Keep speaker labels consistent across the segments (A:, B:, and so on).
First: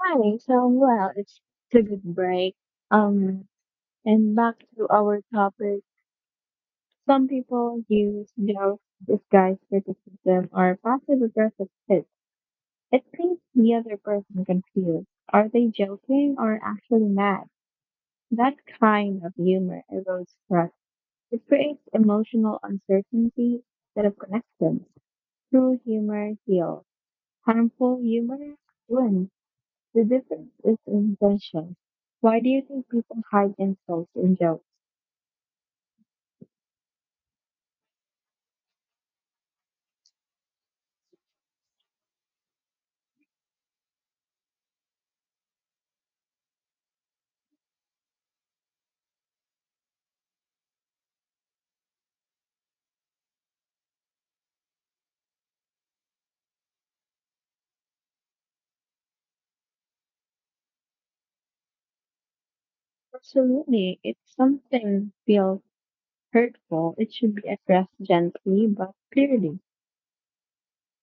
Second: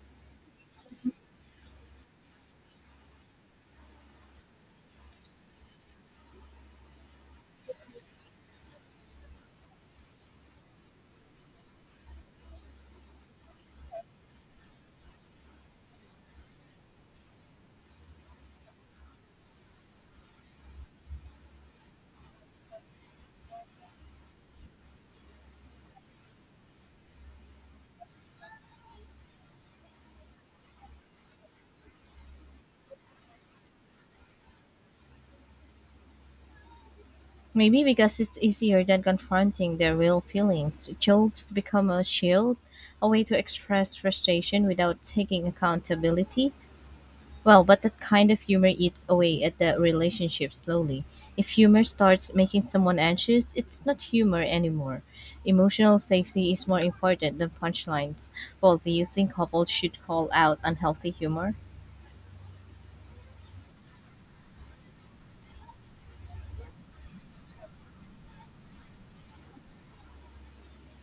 A: Hi. So, well, it's a good break. Um, and back to our topic. Some people use their disguise criticism or passive aggressive tips. It keeps the other person confused. Are they joking or actually mad? That kind of humor erodes trust. It creates emotional uncertainty instead of connection. True humor heals. Harmful humor wounds. The difference is in intention. Why do you think people hide insults in jokes?
B: Maybe because it's easier than confronting their real feelings, jokes become a shield, a way to express frustration without taking accountability. Well, but that kind of humor eats away at the relationship slowly. If humor starts making someone anxious, it's not humor anymore. Emotional safety is more important than punchlines. Well, do you think couples should call out unhealthy humor?
A: Absolutely. If something feels hurtful, it should be addressed gently but clearly.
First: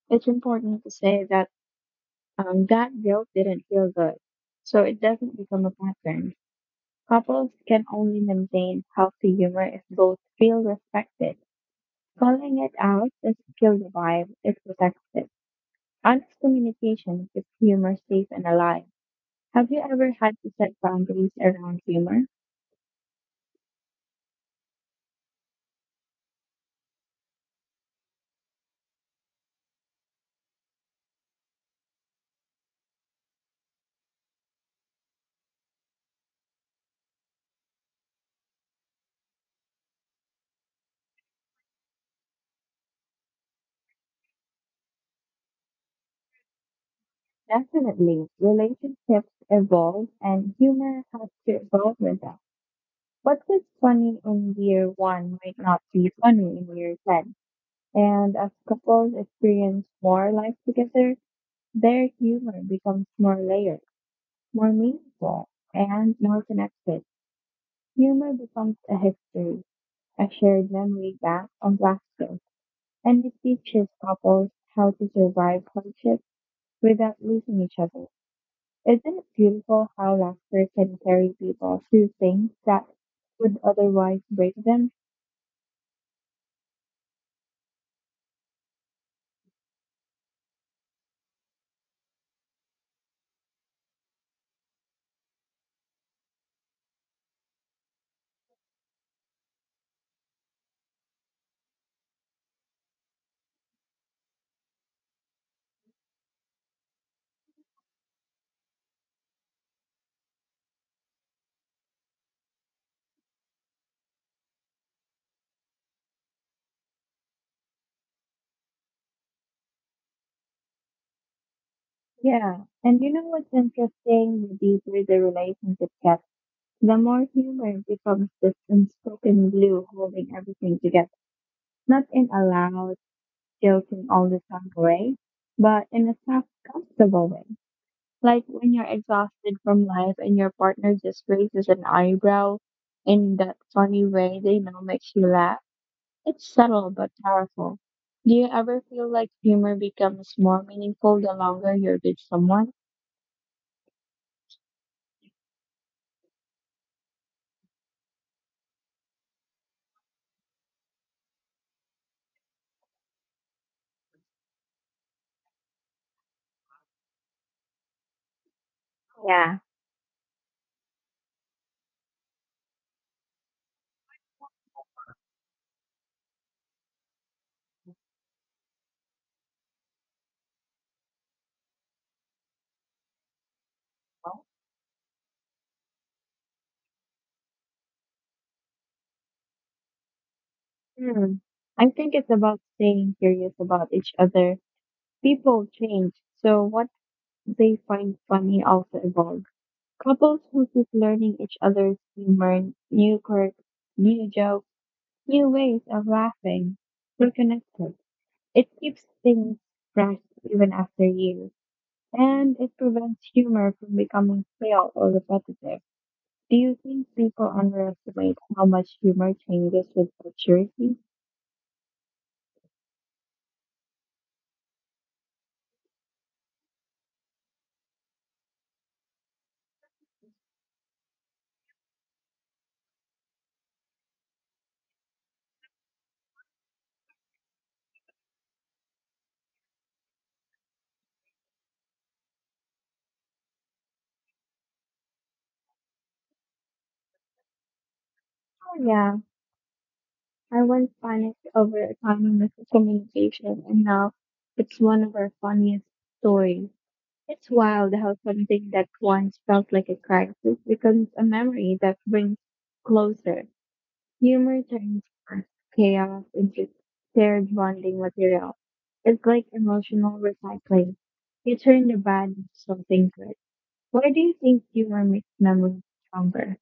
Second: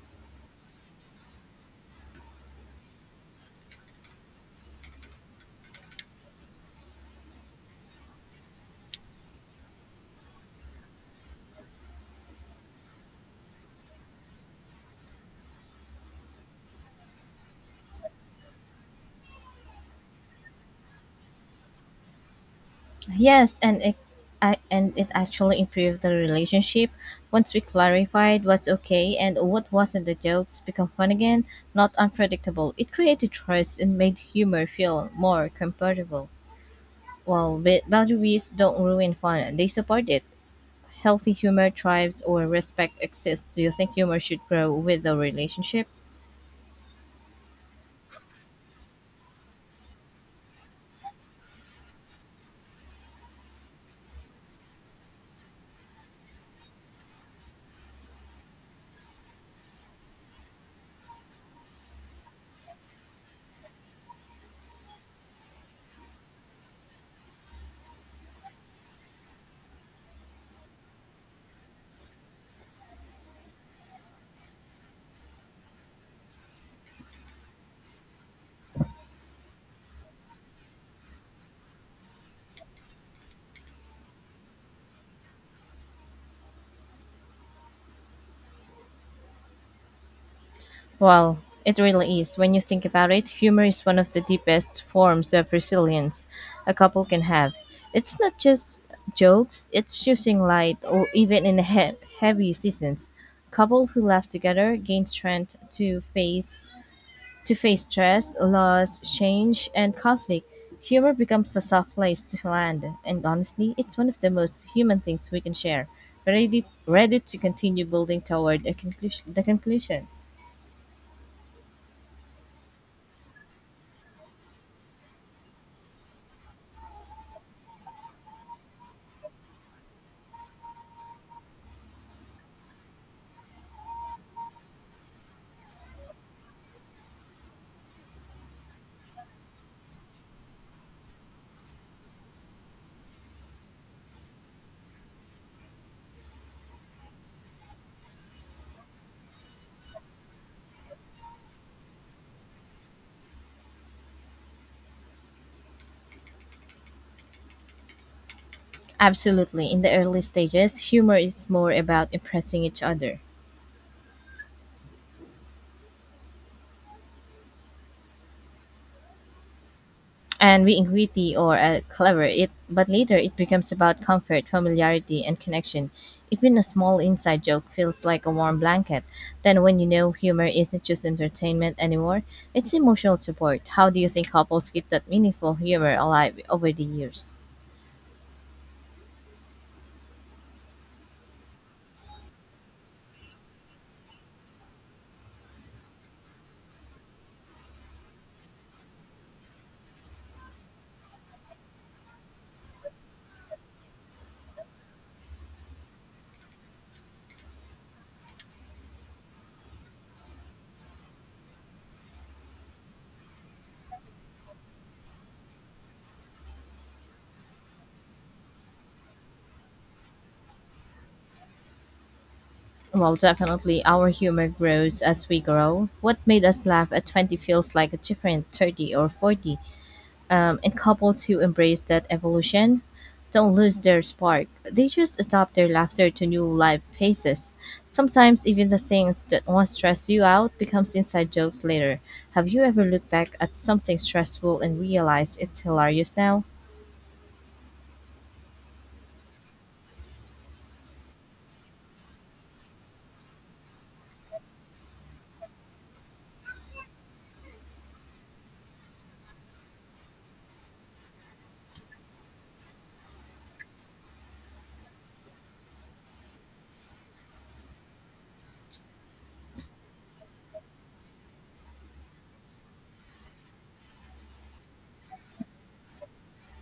A: It's important to say that that joke didn't feel good, so it doesn't become a pattern. Couples can only maintain healthy humor if both feel respected. Calling it out doesn't kill the vibe, it protects it. Honest communication keeps humor safe and alive. Have you ever had to set boundaries around humor?
B: Yes, and it actually improved the relationship once we clarified what's okay and what wasn't. The jokes become fun again, not unpredictable. It created trust and made humor feel more comfortable. While boundaries don't ruin fun, they support it. Healthy humor thrives or respect exists. Do you think humor should grow with the relationship?
A: Definitely, relationships evolve and humor has to evolve with them. What was funny in year one might not be funny in year 10. And as couples experience more life together, their humor becomes more layered, more meaningful, and more connected. Humor becomes a history, a shared memory back on Blackstone, and it teaches couples how to survive hardship without losing each other. Isn't it beautiful how laughter can carry people through things that would otherwise break them?
B: Well, it really is. When you think about it, humor is one of the deepest forms of resilience a couple can have. It's not just jokes, it's choosing light, or even in heavy seasons. Couples who laugh together gain strength to face stress, loss, change, and conflict. Humor becomes a soft place to land, and honestly, it's one of the most human things we can share. Ready to continue building toward the conclusion.
A: Yeah, and you know what's interesting? The deeper the relationship gets, the more humor becomes this unspoken glue holding everything together. Not in a loud, joking all the time way, but in a soft, comfortable way. Like when you're exhausted from life and your partner just raises an eyebrow in that funny way they know makes you laugh. It's subtle but powerful. Do you ever feel like humor becomes more meaningful the longer you're with someone?
B: Absolutely. In the early stages, humor is more about impressing each other
A: Yeah.
B: and being witty or clever. But later, it becomes about comfort, familiarity, and connection. Even a small inside joke feels like a warm blanket. Then, when humor isn't just entertainment anymore, it's emotional support. How do you think couples keep that meaningful humor alive over the years?
A: Hmm. I think it's about staying curious about each other. People change, so what they find funny also evolves. Couples who keep learning each other's humor, new quirks, new jokes, new ways of laughing, stay connected. It keeps things fresh even after years, and it prevents humor from becoming stale or repetitive. Do you think people underestimate how much humor changes with maturity?
B: Well, definitely, our humor grows as we grow. What made us laugh at 20 feels like a different 30 or 40. And couples who embrace that evolution don't lose their spark. They just adapt their laughter to new life phases. Sometimes even the things that once stressed you out becomes inside jokes later. Have you ever looked back at something stressful and realized it's hilarious now?
A: Oh yeah, I once panicked over a tiny miscommunication and now it's one of our funniest stories. It's wild how something that once felt like a crisis becomes a memory that brings closer. Humor turns first chaos into shared bonding material. It's like emotional recycling. You turn the bad into something good. Why do you think humor makes memories stronger?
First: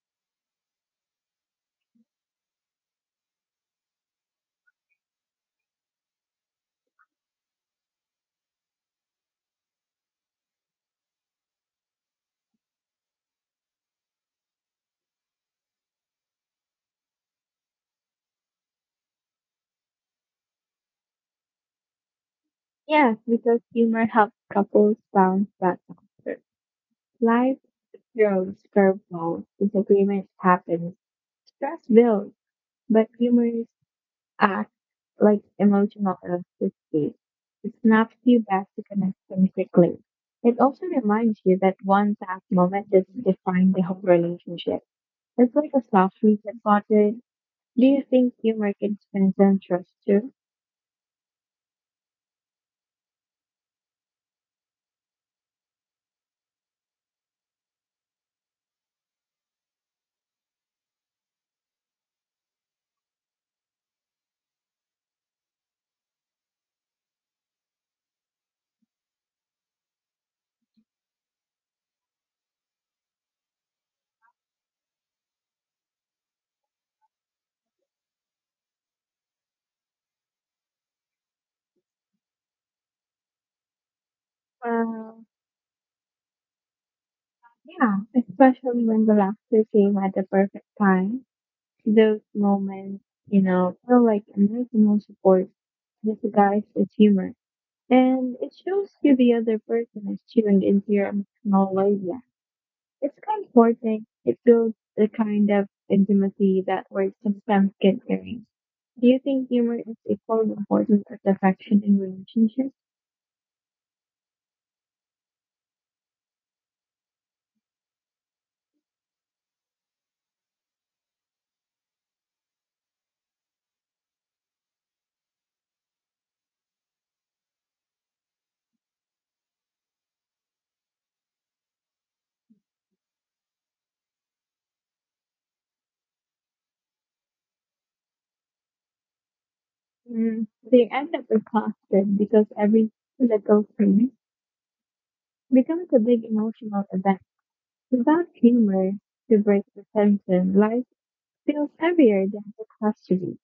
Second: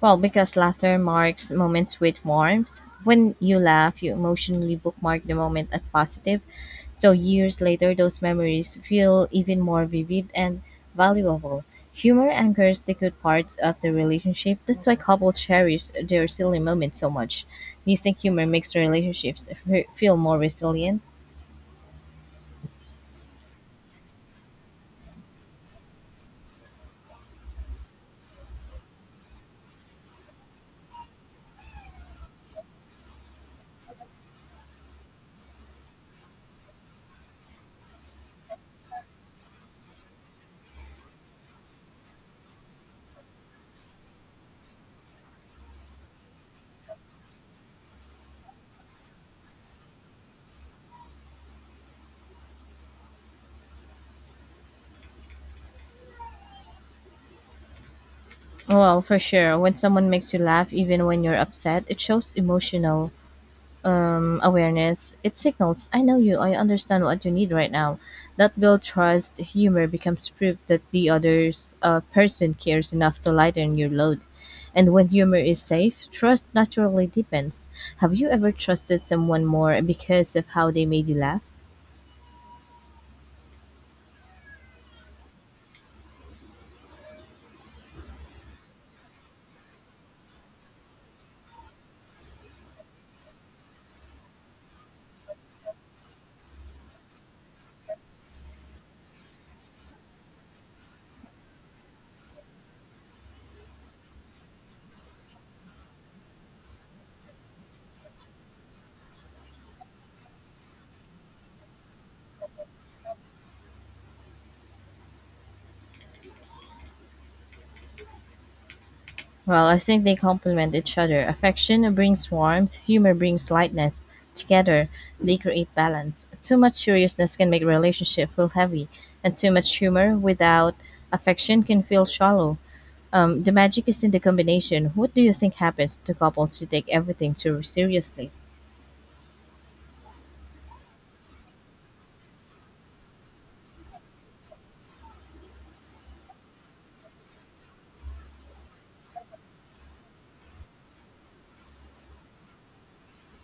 B: Well, because laughter marks moments with warmth. When you laugh, you emotionally bookmark the moment as positive. So years later, those memories feel even more vivid and valuable. Humor anchors the good parts of the relationship. That's why couples cherish their silly moments so much. Do you think humor makes relationships feel more resilient?
A: Yes, because humor helps couples bounce back after. Life throws curveballs, disagreements happen, stress builds, but humor acts like emotional elasticity. It snaps you back to connection quickly. It also reminds you that one past moment doesn't define the whole relationship. It's like a soft reset button. Do you think humor can strengthen trust too?
B: Well, for sure. When someone makes you laugh, even when you're upset, it shows emotional awareness. It signals, I know you, I understand what you need right now. That build trust, humor becomes proof that the other person cares enough to lighten your load. And when humor is safe, trust naturally deepens. Have you ever trusted someone more because of how they made you laugh?
A: Uh, yeah, especially when the laughter came at the perfect time. Those moments, you know, feel like emotional support disguised as humor. And it shows you the other person is chewing into your emotional labia. It's comforting. It builds the kind of intimacy that words sometimes get during. Do you think humor is equally important as affection in relationships?
B: Well, I think they complement each other. Affection brings warmth, humor brings lightness. Together, they create balance. Too much seriousness can make a relationship feel heavy, and too much humor without affection can feel shallow. The magic is in the combination. What do you think happens to couples who take everything too seriously?
A: Mm, they end up exhausted because every little thing becomes a big emotional event. Without humor to break the tension, life feels heavier than it has to be.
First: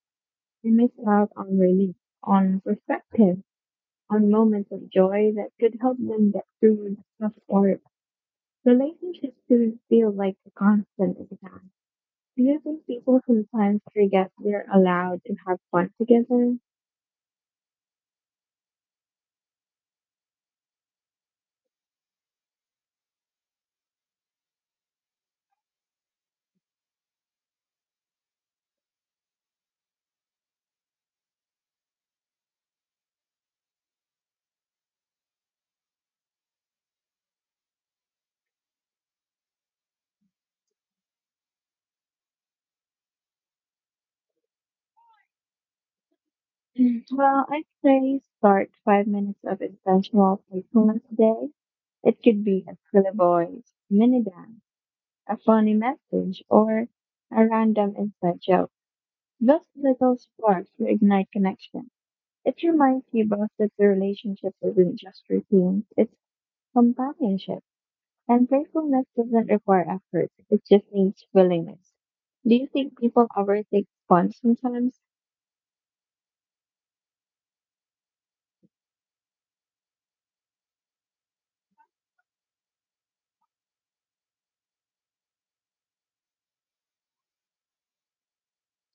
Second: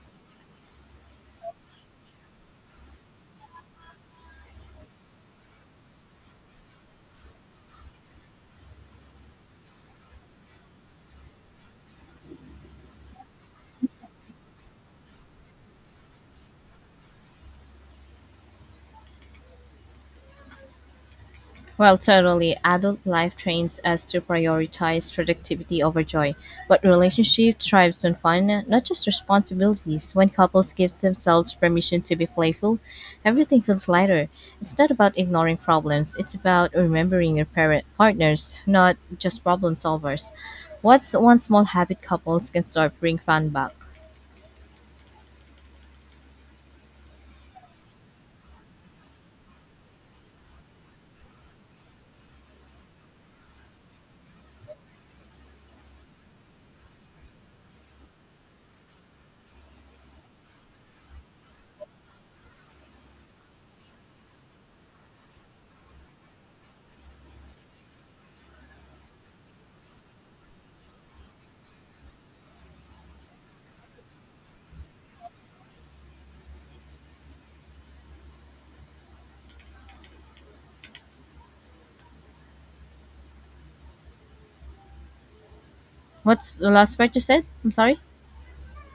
A: You miss out on relief, on perspective, on moments of joy that could help them get through the tough or Relationships do feel like a constant exam. Do you think people sometimes forget they're allowed to have fun together?
B: Well, totally adult life trains us to prioritize productivity over joy, but relationship thrives on fun, not just responsibilities. When couples give themselves permission to be playful, everything feels lighter. It's not about ignoring problems, it's about remembering your parent partners, not just problem solvers. What's one small habit couples can start bring fun back?
A: Well, I'd say start 5 minutes of intentional playfulness a day. It could be a silly voice, mini dance, a funny message, or a random inside joke. Those little sparks will ignite connection. It reminds you both that the relationship isn't just routine, it's companionship. And playfulness doesn't require effort, it just needs willingness. Do you think people overthink fun sometimes?
B: What's the last part you said? I'm sorry.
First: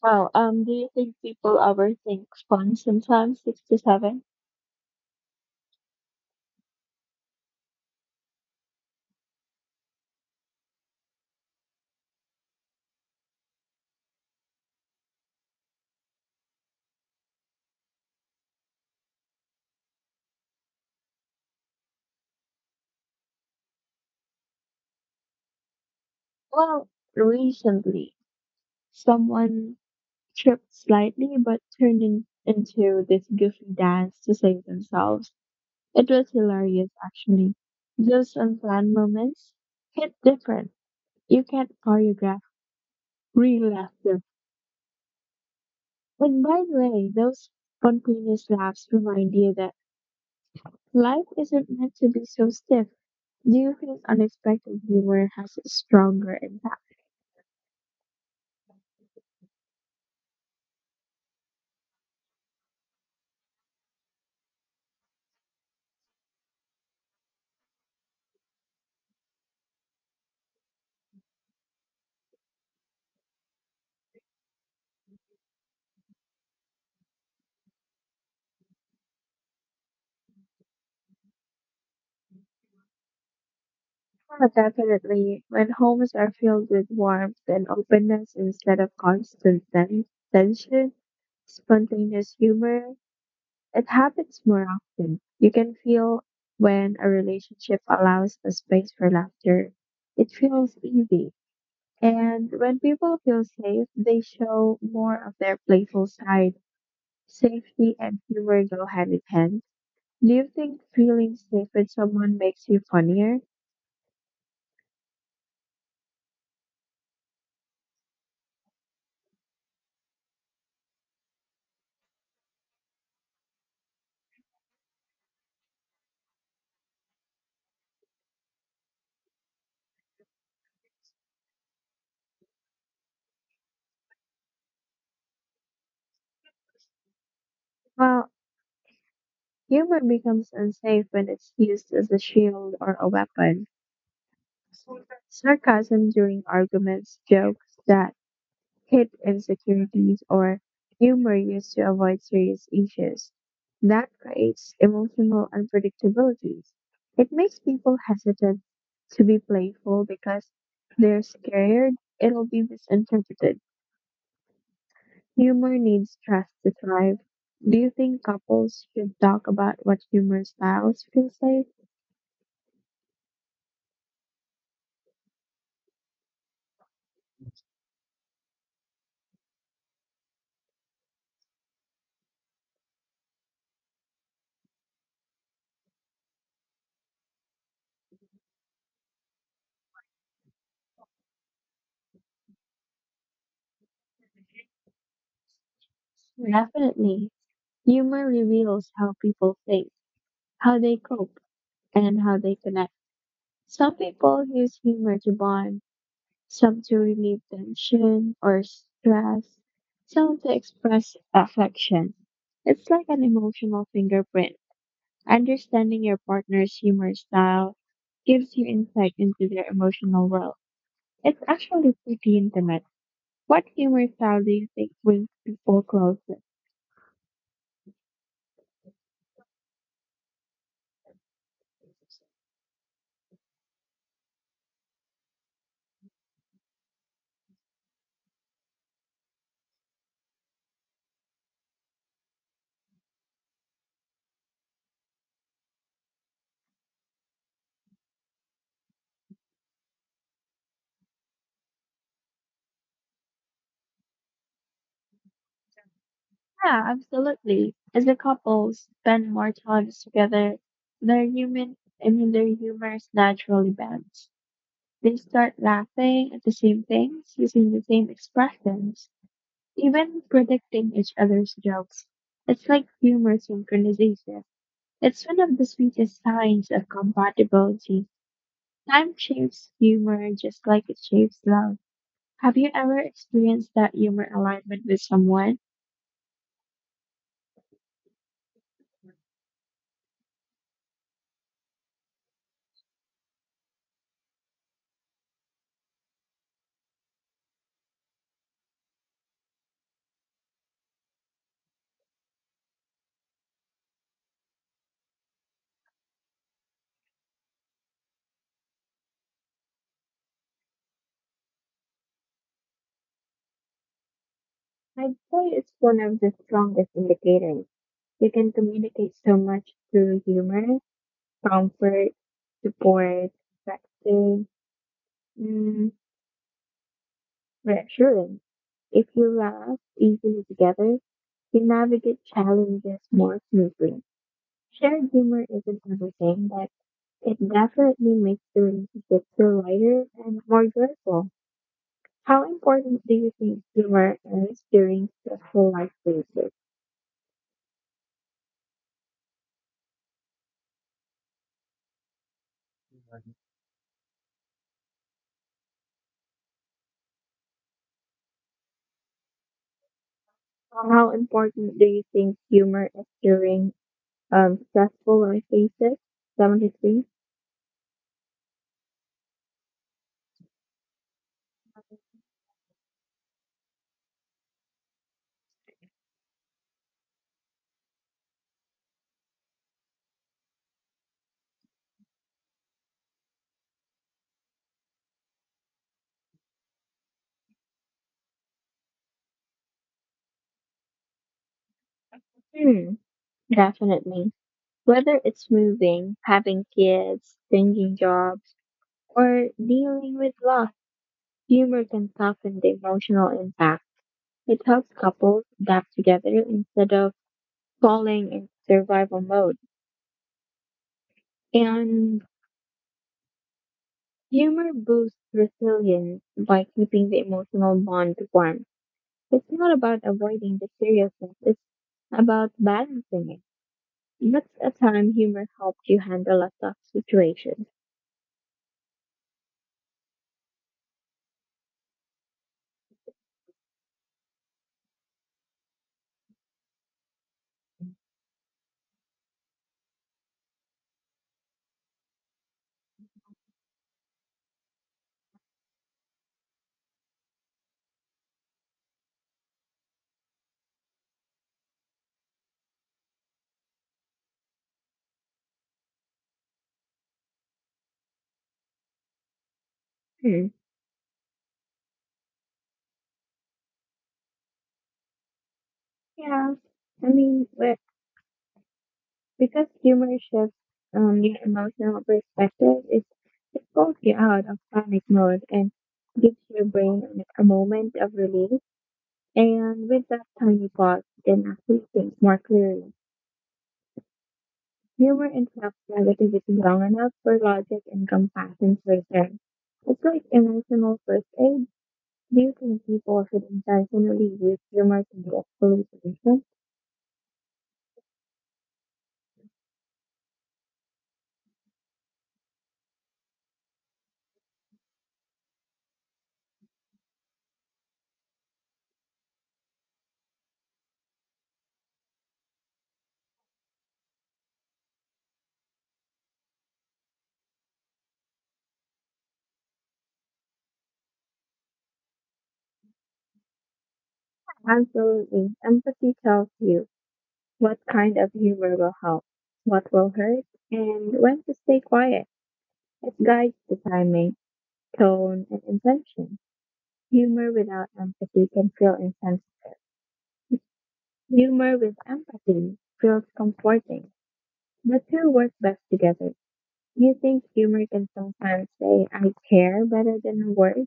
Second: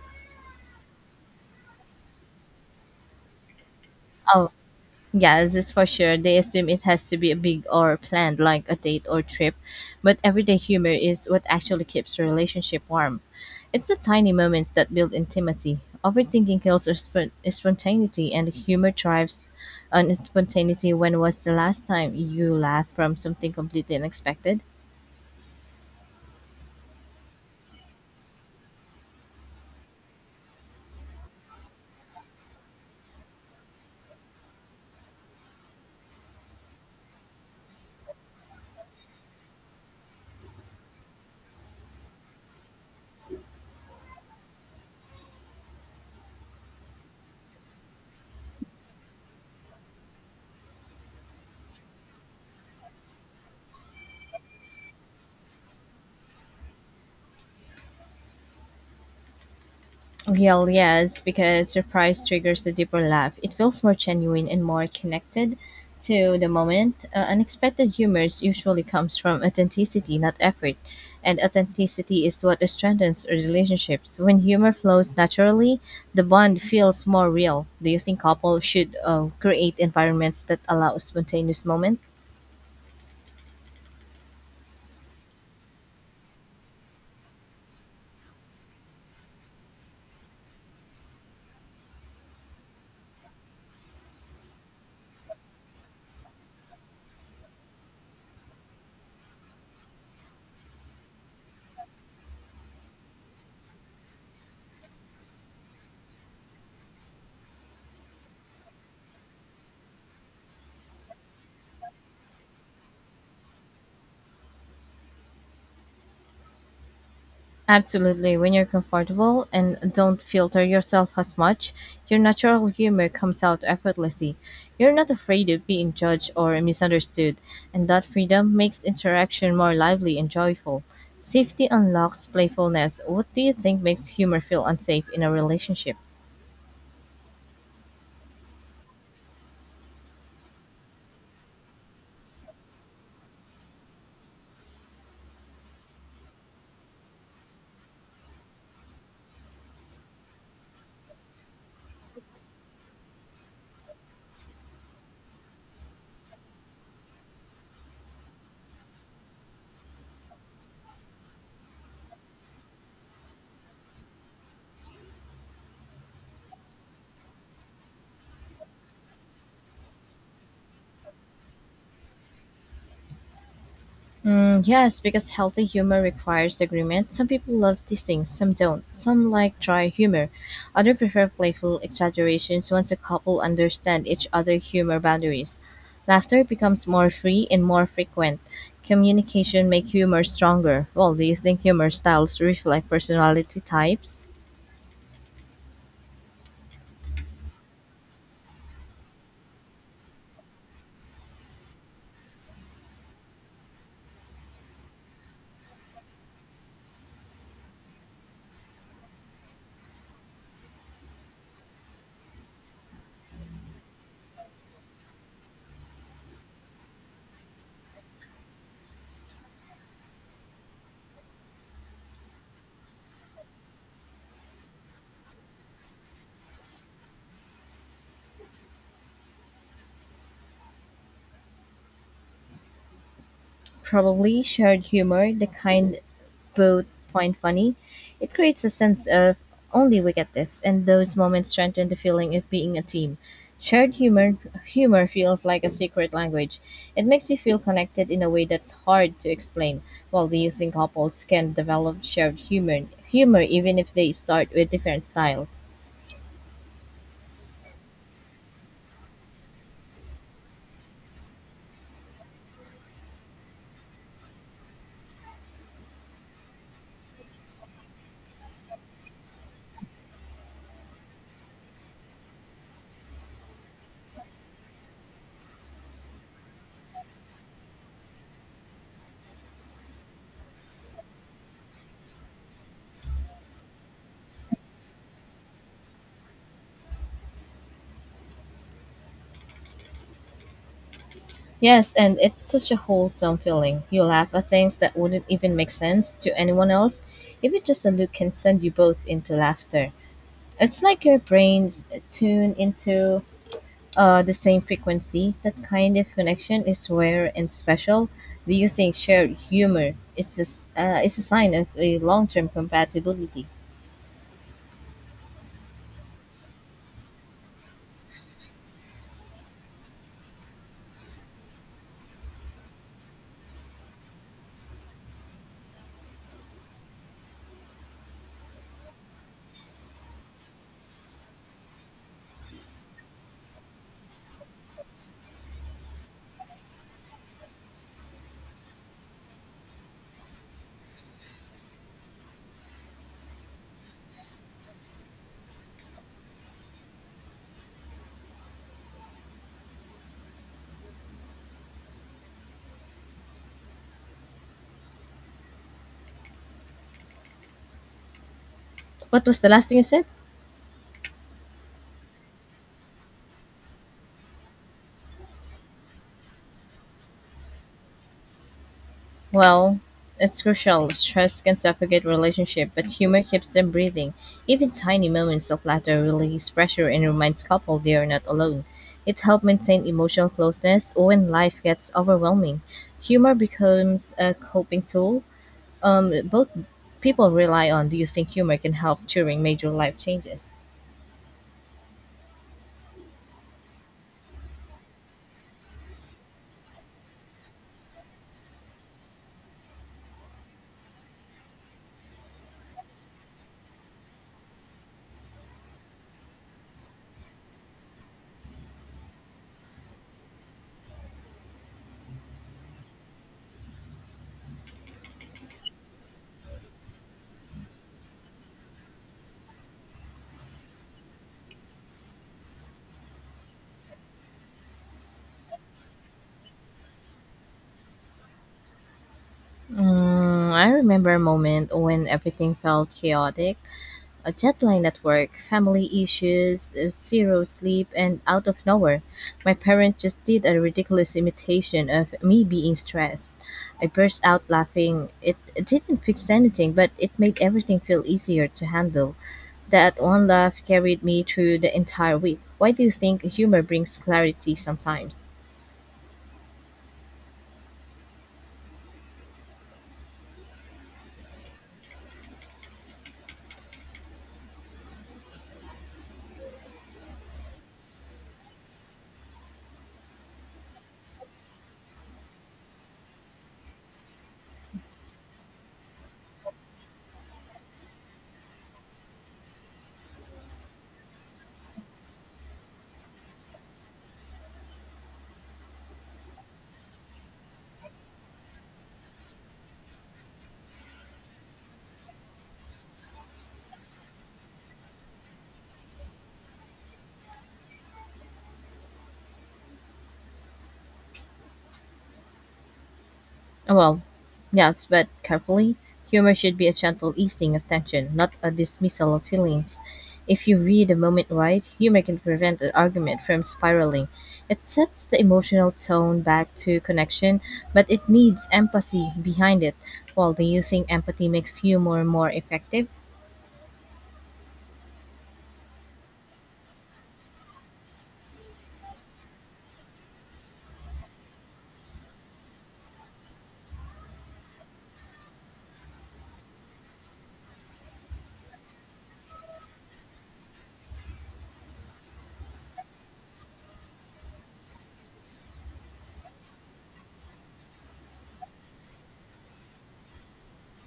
A: Well, do you think people overthink fun sometimes, six to seven?
B: Oh, yeah, this is for sure. They assume it has to be big or planned, like a date or trip. But everyday humor is what actually keeps a relationship warm. It's the tiny moments that build intimacy. Overthinking kills our spontaneity, and humor thrives on spontaneity. When was the last time you laughed from something completely unexpected?
A: Well, recently, someone tripped slightly but turned into this goofy dance to save themselves. It was hilarious, actually. Those unplanned moments hit different. You can't choreograph real laughter. And by the way, those spontaneous laughs remind you that life isn't meant to be so stiff. Do you think unexpected humor has a stronger impact?
B: Hell yes, because surprise triggers a deeper laugh. It feels more genuine and more connected to the moment. Unexpected humors usually comes from authenticity, not effort. And authenticity is what strengthens relationships. When humor flows naturally, the bond feels more real. Do you think couples should create environments that allow spontaneous moments?
A: Well, definitely. When homes are filled with warmth and openness instead of constant tension, spontaneous humor, it happens more often. You can feel when a relationship allows a space for laughter. It feels easy. And when people feel safe, they show more of their playful side. Safety and humor go hand in hand. Do you think feeling safe with someone makes you funnier?
B: Absolutely, when you're comfortable and don't filter yourself as much, your natural humor comes out effortlessly. You're not afraid of being judged or misunderstood, and that freedom makes interaction more lively and joyful. Safety unlocks playfulness. What do you think makes humor feel unsafe in a relationship?
A: Well, humor becomes unsafe when it's used as a shield or a weapon. Sarcasm during arguments, jokes that hid insecurities, or humor used to avoid serious issues. That creates emotional unpredictabilities. It makes people hesitant to be playful because they're scared it'll be misinterpreted. Humor needs trust to thrive. Do you think couples should talk about what humor styles feel safe?
B: Mm, yes, because healthy humor requires agreement. Some people love teasing, some don't. Some like dry humor. Others prefer playful exaggerations once a couple understand each other's humor boundaries. Laughter becomes more free and more frequent. Communication make humor stronger. Well, do you think humor styles reflect personality types?
A: Definitely. Humor reveals how people think, how they cope, and how they connect. Some people use humor to bond, some to relieve tension or stress, some to express affection. It's like an emotional fingerprint. Understanding your partner's humor style gives you insight into their emotional world. It's actually pretty intimate. What humor style do you think brings people closer?
B: Probably shared humor, the kind both find funny. It creates a sense of only we get this, and those moments strengthen the feeling of being a team. Shared humor feels like a secret language. It makes you feel connected in a way that's hard to explain. Well, do you think couples can develop shared humor even if they start with different styles?
A: Yeah, absolutely. As a couple spend more time together, their human I mean their humors naturally bends. They start laughing at the same things, using the same expressions, even predicting each other's jokes. It's like humor synchronization. It's one of the sweetest signs of compatibility. Time shapes humor just like it shapes love. Have you ever experienced that humor alignment with someone?
B: Yes, and it's such a wholesome feeling. You laugh at things that wouldn't even make sense to anyone else. Even just a look can send you both into laughter. It's like your brains tune into the same frequency. That kind of connection is rare and special. Do you think shared humor is is a sign of a long term compatibility?
A: I'd say it's one of the strongest indicators. You can communicate so much through humor, comfort, support, affection, reassurance. If you laugh easily together, you navigate challenges more smoothly. Shared humor isn't everything, but it definitely makes the relationship feel lighter and more joyful. How important do you think humor is during stressful life phases?
B: What was the last thing you said?
A: Or how important do you think humor is during stressful life phases? 73?
B: Well, it's crucial. Stress can suffocate relationship, but humor keeps them breathing. Even tiny moments of laughter release pressure and reminds couple they are not alone. It helps maintain emotional closeness when life gets overwhelming. Humor becomes a coping tool. Both people rely on. Do you think humor can help during major life changes?
A: Hmm, definitely. Whether it's moving, having kids, changing jobs, or dealing with loss, humor can soften the emotional impact. It helps couples adapt together instead of falling into survival mode. And humor boosts resilience by keeping the emotional bond warm. It's not about avoiding the seriousness, it's about balancing it. That's a time humor helped you handle a tough situation.
B: I remember a moment when everything felt chaotic. A deadline at work, family issues, zero sleep, and out of nowhere, my parents just did a ridiculous imitation of me being stressed. I burst out laughing. It didn't fix anything, but it made everything feel easier to handle. That one laugh carried me through the entire week. Why do you think humor brings clarity sometimes?
A: Hmm. Yeah. I mean, we because humor shifts your emotional perspective, it pulls you out of panic mode and gives your brain a moment of relief. And with that tiny pause, you can actually think more clearly. Humor interrupts negativity long enough for logic and compassion to return. It's like emotional first aid. Do you think people should intentionally use humor to get solutions?
B: Well, yes, but carefully. Humor should be a gentle easing of tension, not a dismissal of feelings. If you read a moment right, humor can prevent an argument from spiraling. It sets the emotional tone back to connection, but it needs empathy behind it. Well, do you think empathy makes humor more effective?
A: Absolutely. Empathy tells you. What kind of humor will help? What will hurt? And when to stay quiet? It guides the timing, tone, and intention. Humor without empathy can feel insensitive. Humor with empathy feels comforting. The two work best together. You think humor can sometimes say, I care better than words?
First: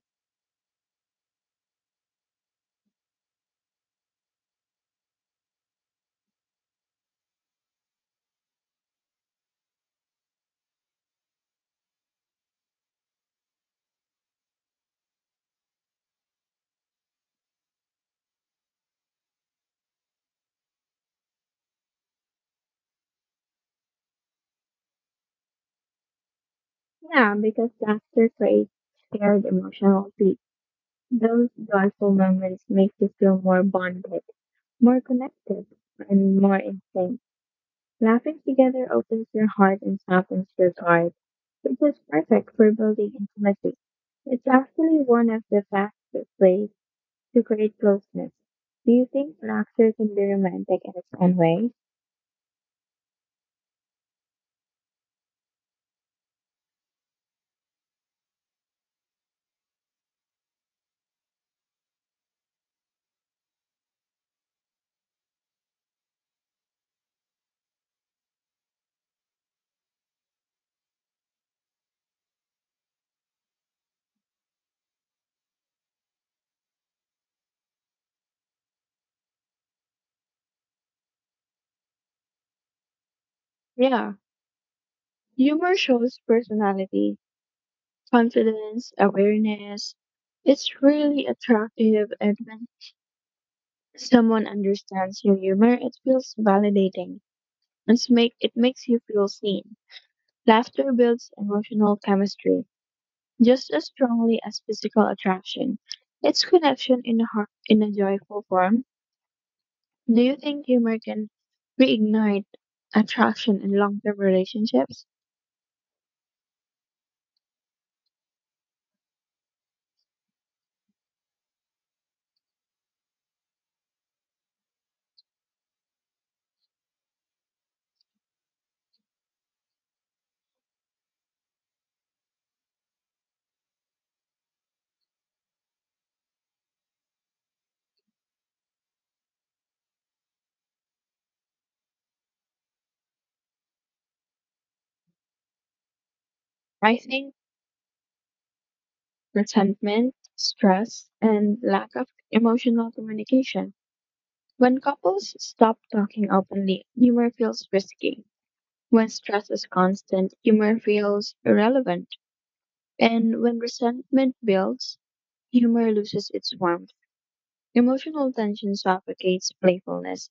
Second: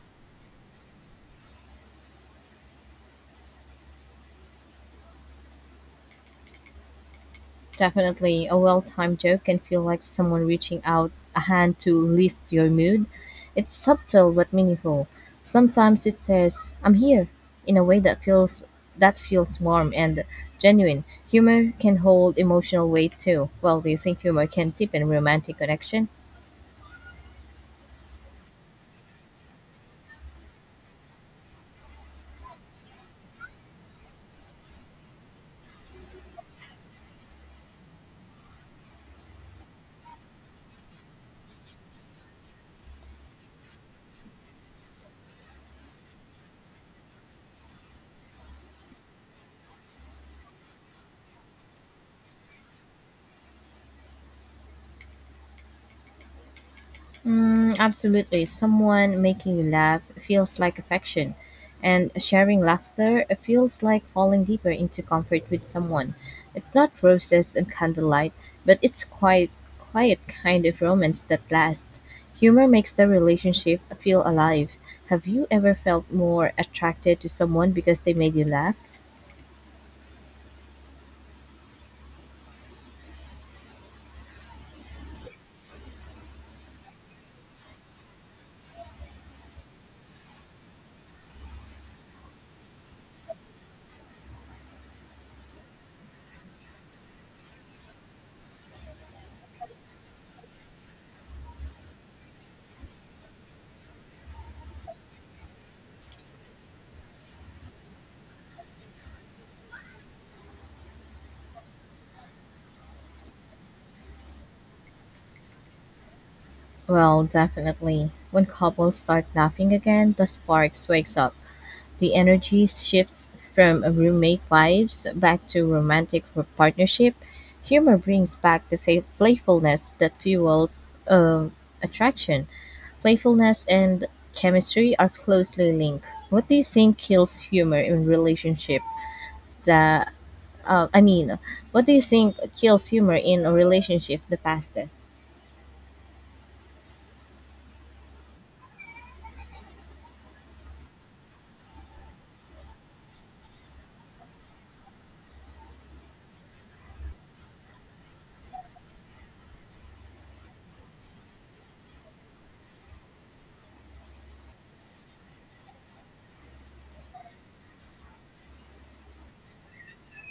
B: Definitely, a well-timed joke can feel like someone reaching out a hand to lift your mood. It's subtle but meaningful. Sometimes it says, "I'm here," in a way that feels warm and genuine. Humor can hold emotional weight too. Well, do you think humor can deepen romantic connection?
A: Yeah, because laughter creates shared emotional peace. Those joyful moments make you feel more bonded, more connected, and more in sync. Laughing together opens your heart and softens your heart, which is perfect for building intimacy. It's actually one of the fastest ways to create closeness. Do you think laughter can be romantic in its own way?
B: Mm, absolutely. Someone making you laugh feels like affection, and sharing laughter feels like falling deeper into comfort with someone. It's not roses and candlelight, but it's quite quiet kind of romance that lasts. Humor makes the relationship feel alive. Have you ever felt more attracted to someone because they made you laugh?
A: Yeah, humor shows personality, confidence, awareness. It's really attractive, and when someone understands your humor, it feels validating and makes you feel seen. Laughter builds emotional chemistry just as strongly as physical attraction. It's connection in a joyful form. Do you think humor can reignite attraction in long-term relationships?
B: Well, definitely. When couples start laughing again, the sparks wakes up. The energy shifts from roommate vibes back to romantic partnership. Humor brings back the playfulness that fuels attraction. Playfulness and chemistry are closely linked. What do you think kills humor in relationship? The uh, I mean, what do you think kills humor in a relationship the fastest?
A: I think resentment, stress, and lack of emotional communication. When couples stop talking openly, humor feels risky. When stress is constant, humor feels irrelevant. And when resentment builds, humor loses its warmth. Emotional tension suffocates playfulness.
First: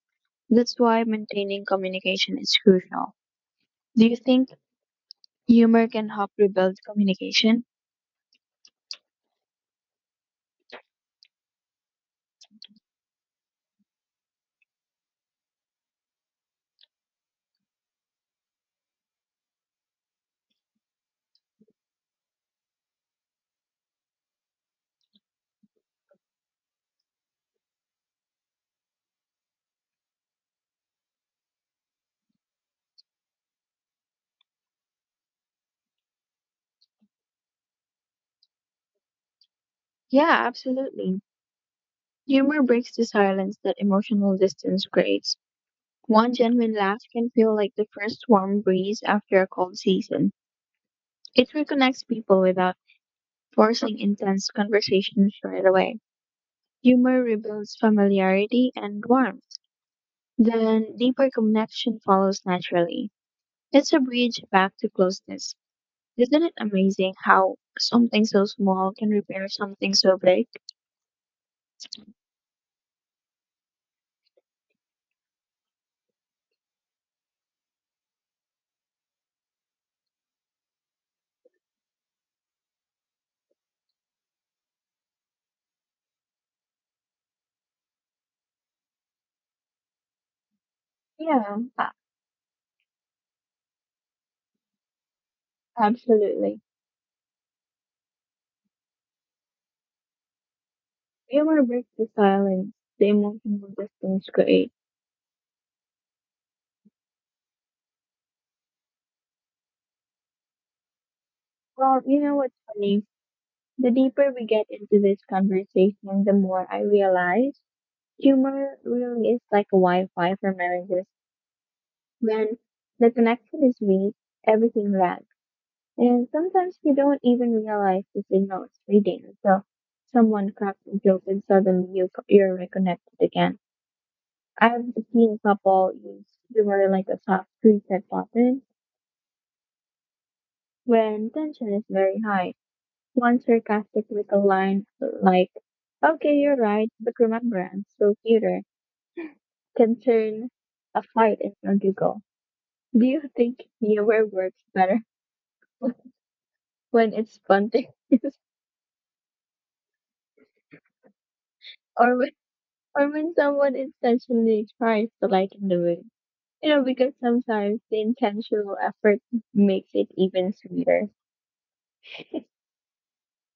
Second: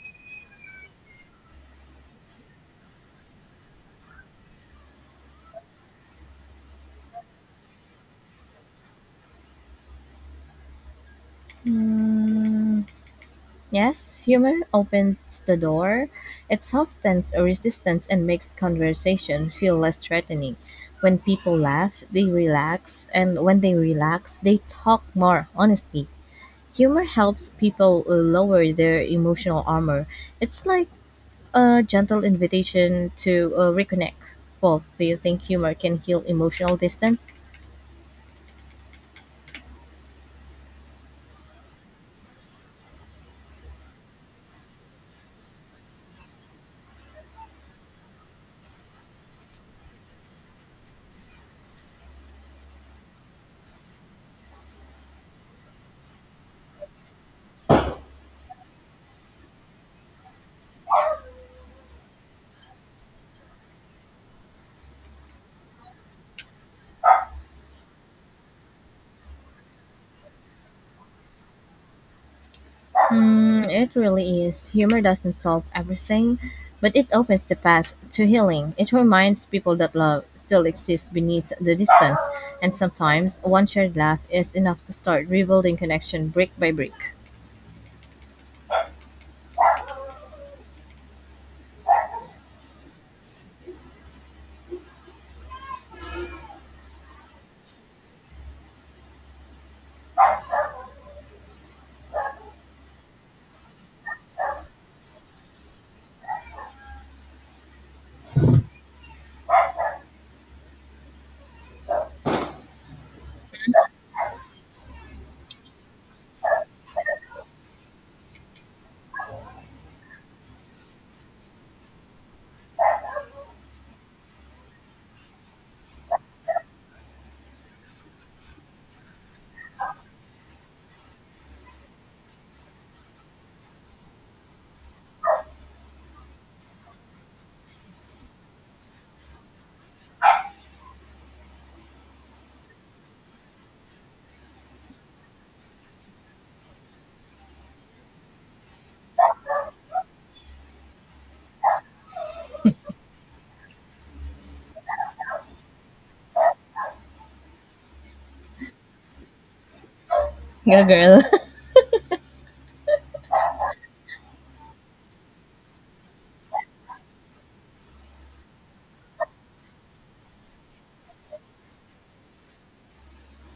A: That's why maintaining communication is crucial. Do you think humor can help rebuild communication?
B: Mm, yes, humor opens the door. It softens a resistance and makes conversation feel less threatening. When people laugh, they relax, and when they relax, they talk more honestly. Humor helps people lower their emotional armor. It's like a gentle invitation to reconnect. Well, do you think humor can heal emotional distance?
A: Yeah, absolutely. Humor breaks the silence that emotional distance creates. One genuine laugh can feel like the first warm breeze after a cold season. It reconnects people without forcing intense conversations right away. Humor rebuilds familiarity and warmth. Then deeper connection follows naturally. It's a bridge back to closeness. Isn't it amazing how something so small can repair something so big?
B: It really is. Humor doesn't solve everything, but it opens the path to healing. It reminds people that love still exists beneath the distance, and sometimes one shared laugh is enough to start rebuilding connection brick by brick.
A: Yeah, a- absolutely. Humor breaks the silence the emotional distance create. Well, you know what's funny? The deeper we get into this conversation, the more I realize humor really is like a Wi-Fi for marriages. When the connection is weak, everything lags. And sometimes you don't even realize the signal is fading until someone cracks a joke and suddenly you're reconnected again. I've seen a couple use humor like a soft reset button when tension is very high. One sarcastic little line like, okay, you're right, but remember, I'm still cuter, can turn a fight into a giggle. Do you think humor works better when it's spontaneous
B: Yeah, girl.
A: or when or when someone intentionally tries to lighten the mood. You know, because sometimes the intentional effort makes it even sweeter.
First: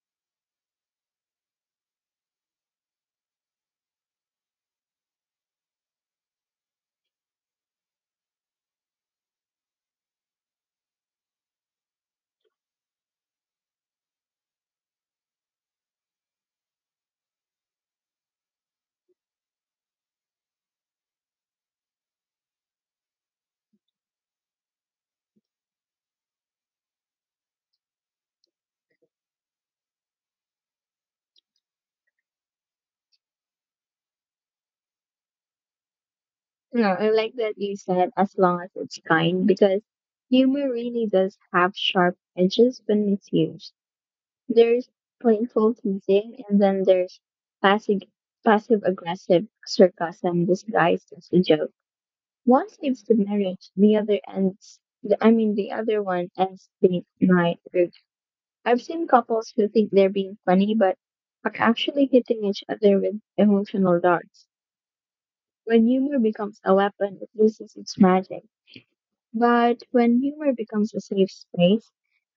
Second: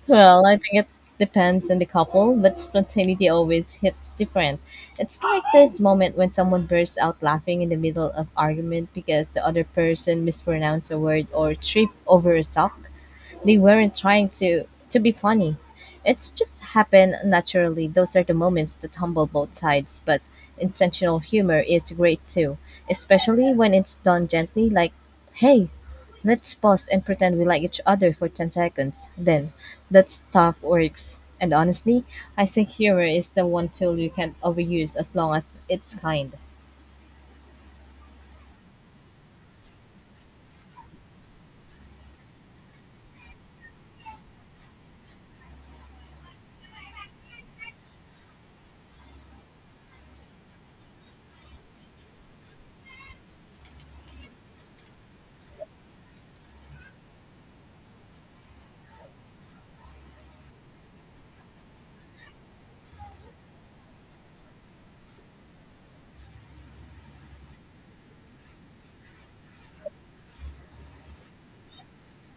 B: Well, I think it depends on the couple, but spontaneity always hits different. It's like this moment when someone bursts out laughing in the middle of argument because the other person mispronounced a word or tripped over a sock. They weren't trying to be funny. It's just happened naturally. Those are the moments that humble both sides, but intentional humor is great too, especially when it's done gently like, "Hey, let's pause and pretend we like each other for 10 seconds." Then that stuff works. And honestly, I think humor is the one tool you can't overuse as long as it's kind.
A: No, I like that you said as long as it's kind because humor really does have sharp edges when misused. There's playful teasing and then there's passive passive aggressive sarcasm disguised as a joke. One saves the marriage, the other ends I mean the other one ends the night. I've seen couples who think they're being funny but are actually hitting each other with emotional darts. When humor becomes a weapon, it loses its magic. But when humor becomes a safe space,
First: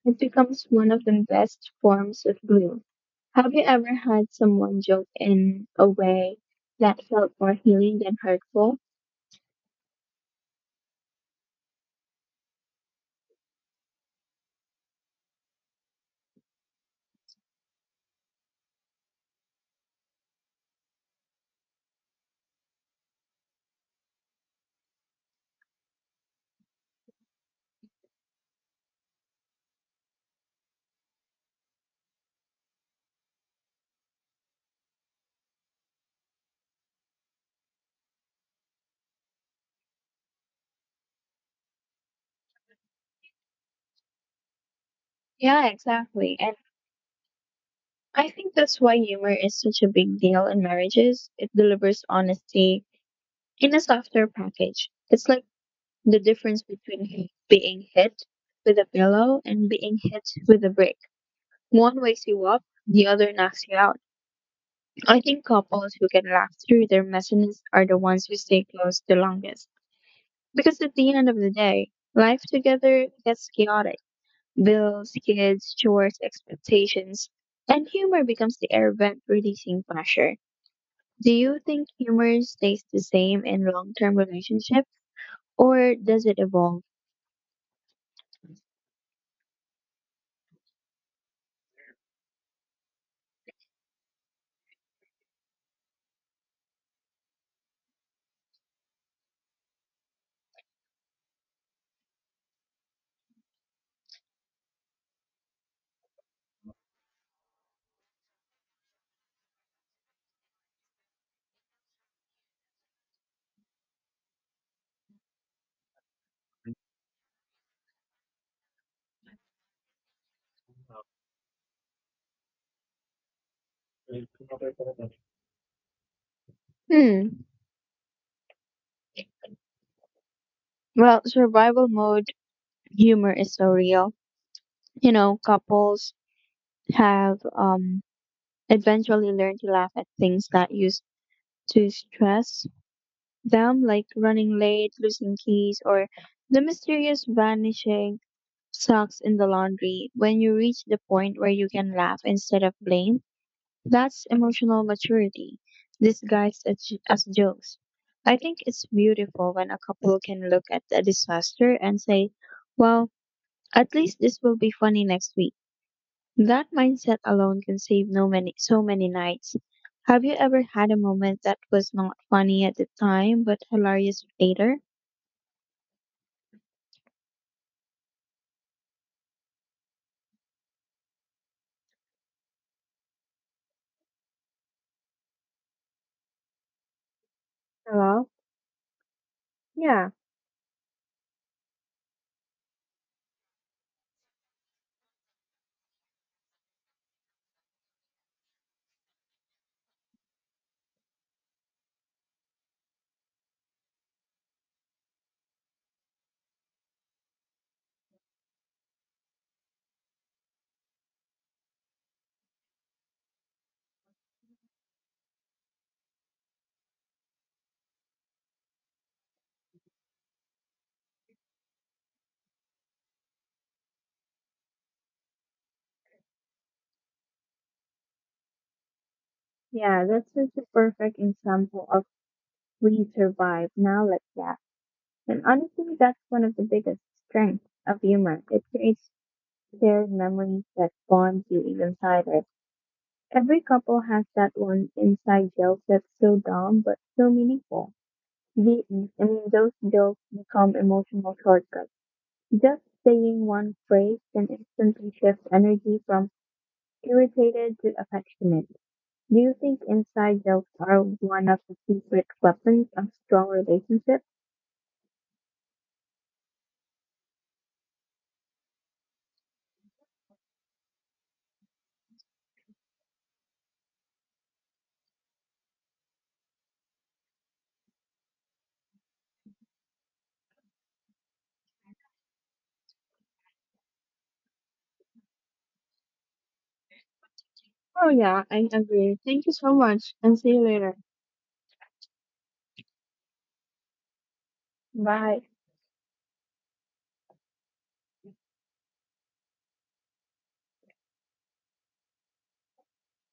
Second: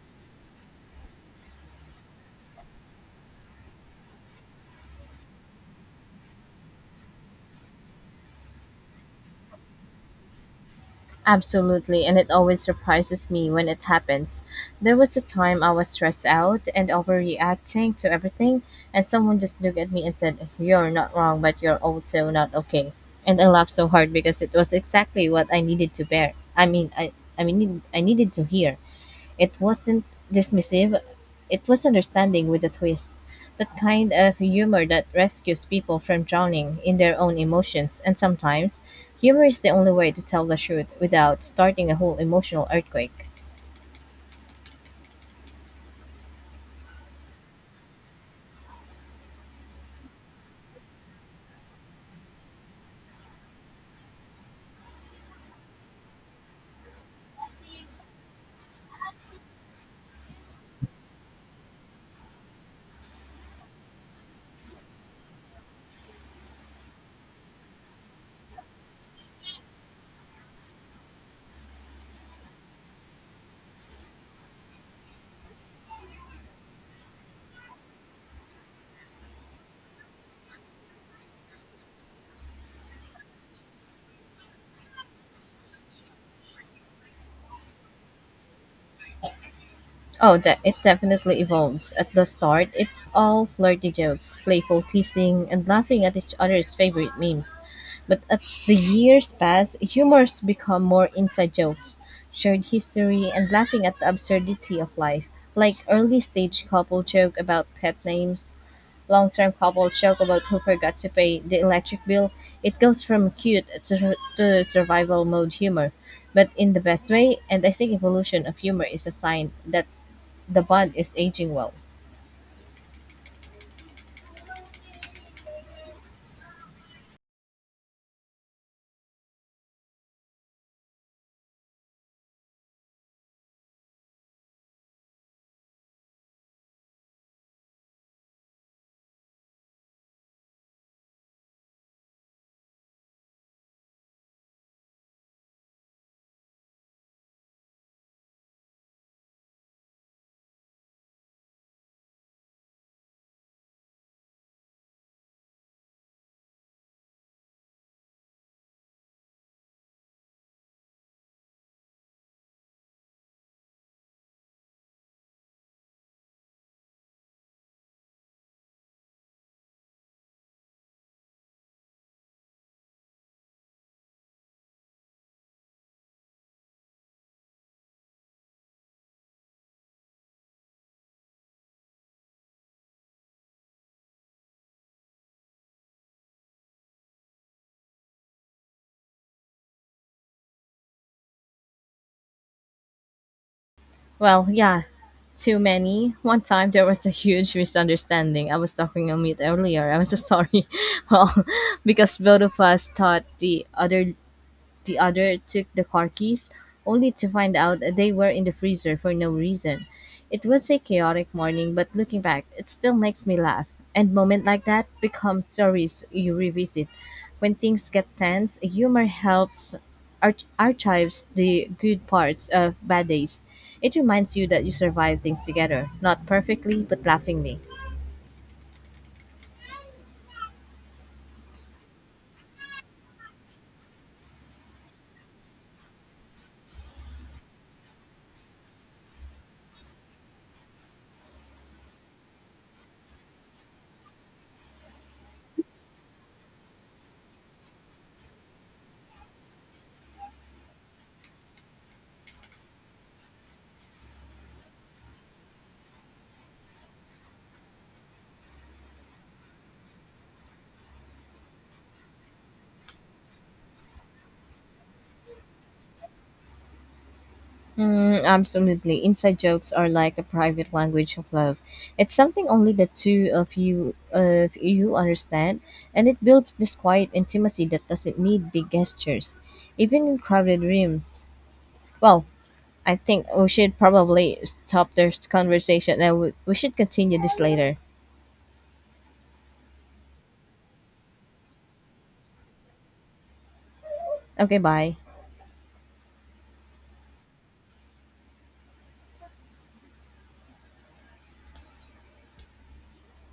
A: it becomes one of the best forms of glue. Have you ever had someone joke in a way that felt more healing than hurtful?
B: Absolutely, and it always surprises me when it happens. There was a time I was stressed out and overreacting to everything, and someone just looked at me and said, You're not wrong, but you're also not okay. And I laughed so hard because it was exactly what I needed to bear. I mean, I needed to hear. It wasn't dismissive, it was understanding with a twist. That kind of humor that rescues people from drowning in their own emotions, and sometimes humor is the only way to tell the truth without starting a whole emotional earthquake.
A: Yeah, exactly. And I think that's why humor is such a big deal in marriages. It delivers honesty in a softer package. It's like the difference between h- being hit with a pillow and being hit with a brick. One wakes you up, the other knocks you out. I think couples who can laugh through their messiness are the ones who stay close the longest. Because at the end of the day, life together gets chaotic. Bills, kids, chores, expectations, and humor becomes the air vent releasing pressure. Do you think humor stays the same in long term relationships or does it evolve?
B: Oh, it definitely evolves. At the start, it's all flirty jokes, playful teasing, and laughing at each other's favorite memes. But as the years pass, humors become more inside jokes, shared history, and laughing at the absurdity of life, like early stage couple joke about pet names. Long-term couple joke about who forgot to pay the electric bill. It goes from cute to survival mode humor, but in the best way, and I think evolution of humor is a sign that the bond is aging well.
A: Hmm. Well, survival mode humor is so real. You know, couples have eventually learned to laugh at things that used to stress them, like running late, losing keys, or the mysterious vanishing socks in the laundry. When you reach the point where you can laugh instead of blame, that's emotional maturity disguised as jokes. I think it's beautiful when a couple can look at a disaster and say, well, at least this will be funny next week. That mindset alone can save no many so many nights. Have you ever had a moment that was not funny at the time but hilarious later? Hello? Yeah,
B: Well, yeah, too many. One time there was a huge misunderstanding. I was talking on mute earlier. I'm so sorry. Well, because both of us thought the other took the car keys, only to find out they were in the freezer for no reason. It was a chaotic morning, but looking back, it still makes me laugh. And moments like that become stories you revisit. When things get tense, humor helps archives the good parts of bad days. It reminds you that you survive things together, not perfectly, but laughingly.
A: yeah, that's just a perfect example of we survive, now let's laugh. And honestly, that's one of the biggest strengths of humor. It creates shared memories that bond you even tighter. Every couple has that one inside joke that's so dumb but so meaningful. The, I mean, those jokes become emotional shortcuts. Just saying one phrase can instantly shift energy from irritated to affectionate. Do you think inside jokes are one of the secret weapons of strong relationships?
B: Mm, absolutely. Inside jokes are like a private language of love. It's something only the two of you understand, and it builds this quiet intimacy that doesn't need big gestures, even in crowded rooms. Well, I think we should probably stop this conversation, and we should continue this later.
A: Oh, yeah, I agree. Thank you so much and see you later.
B: Okay, bye.
A: Bye.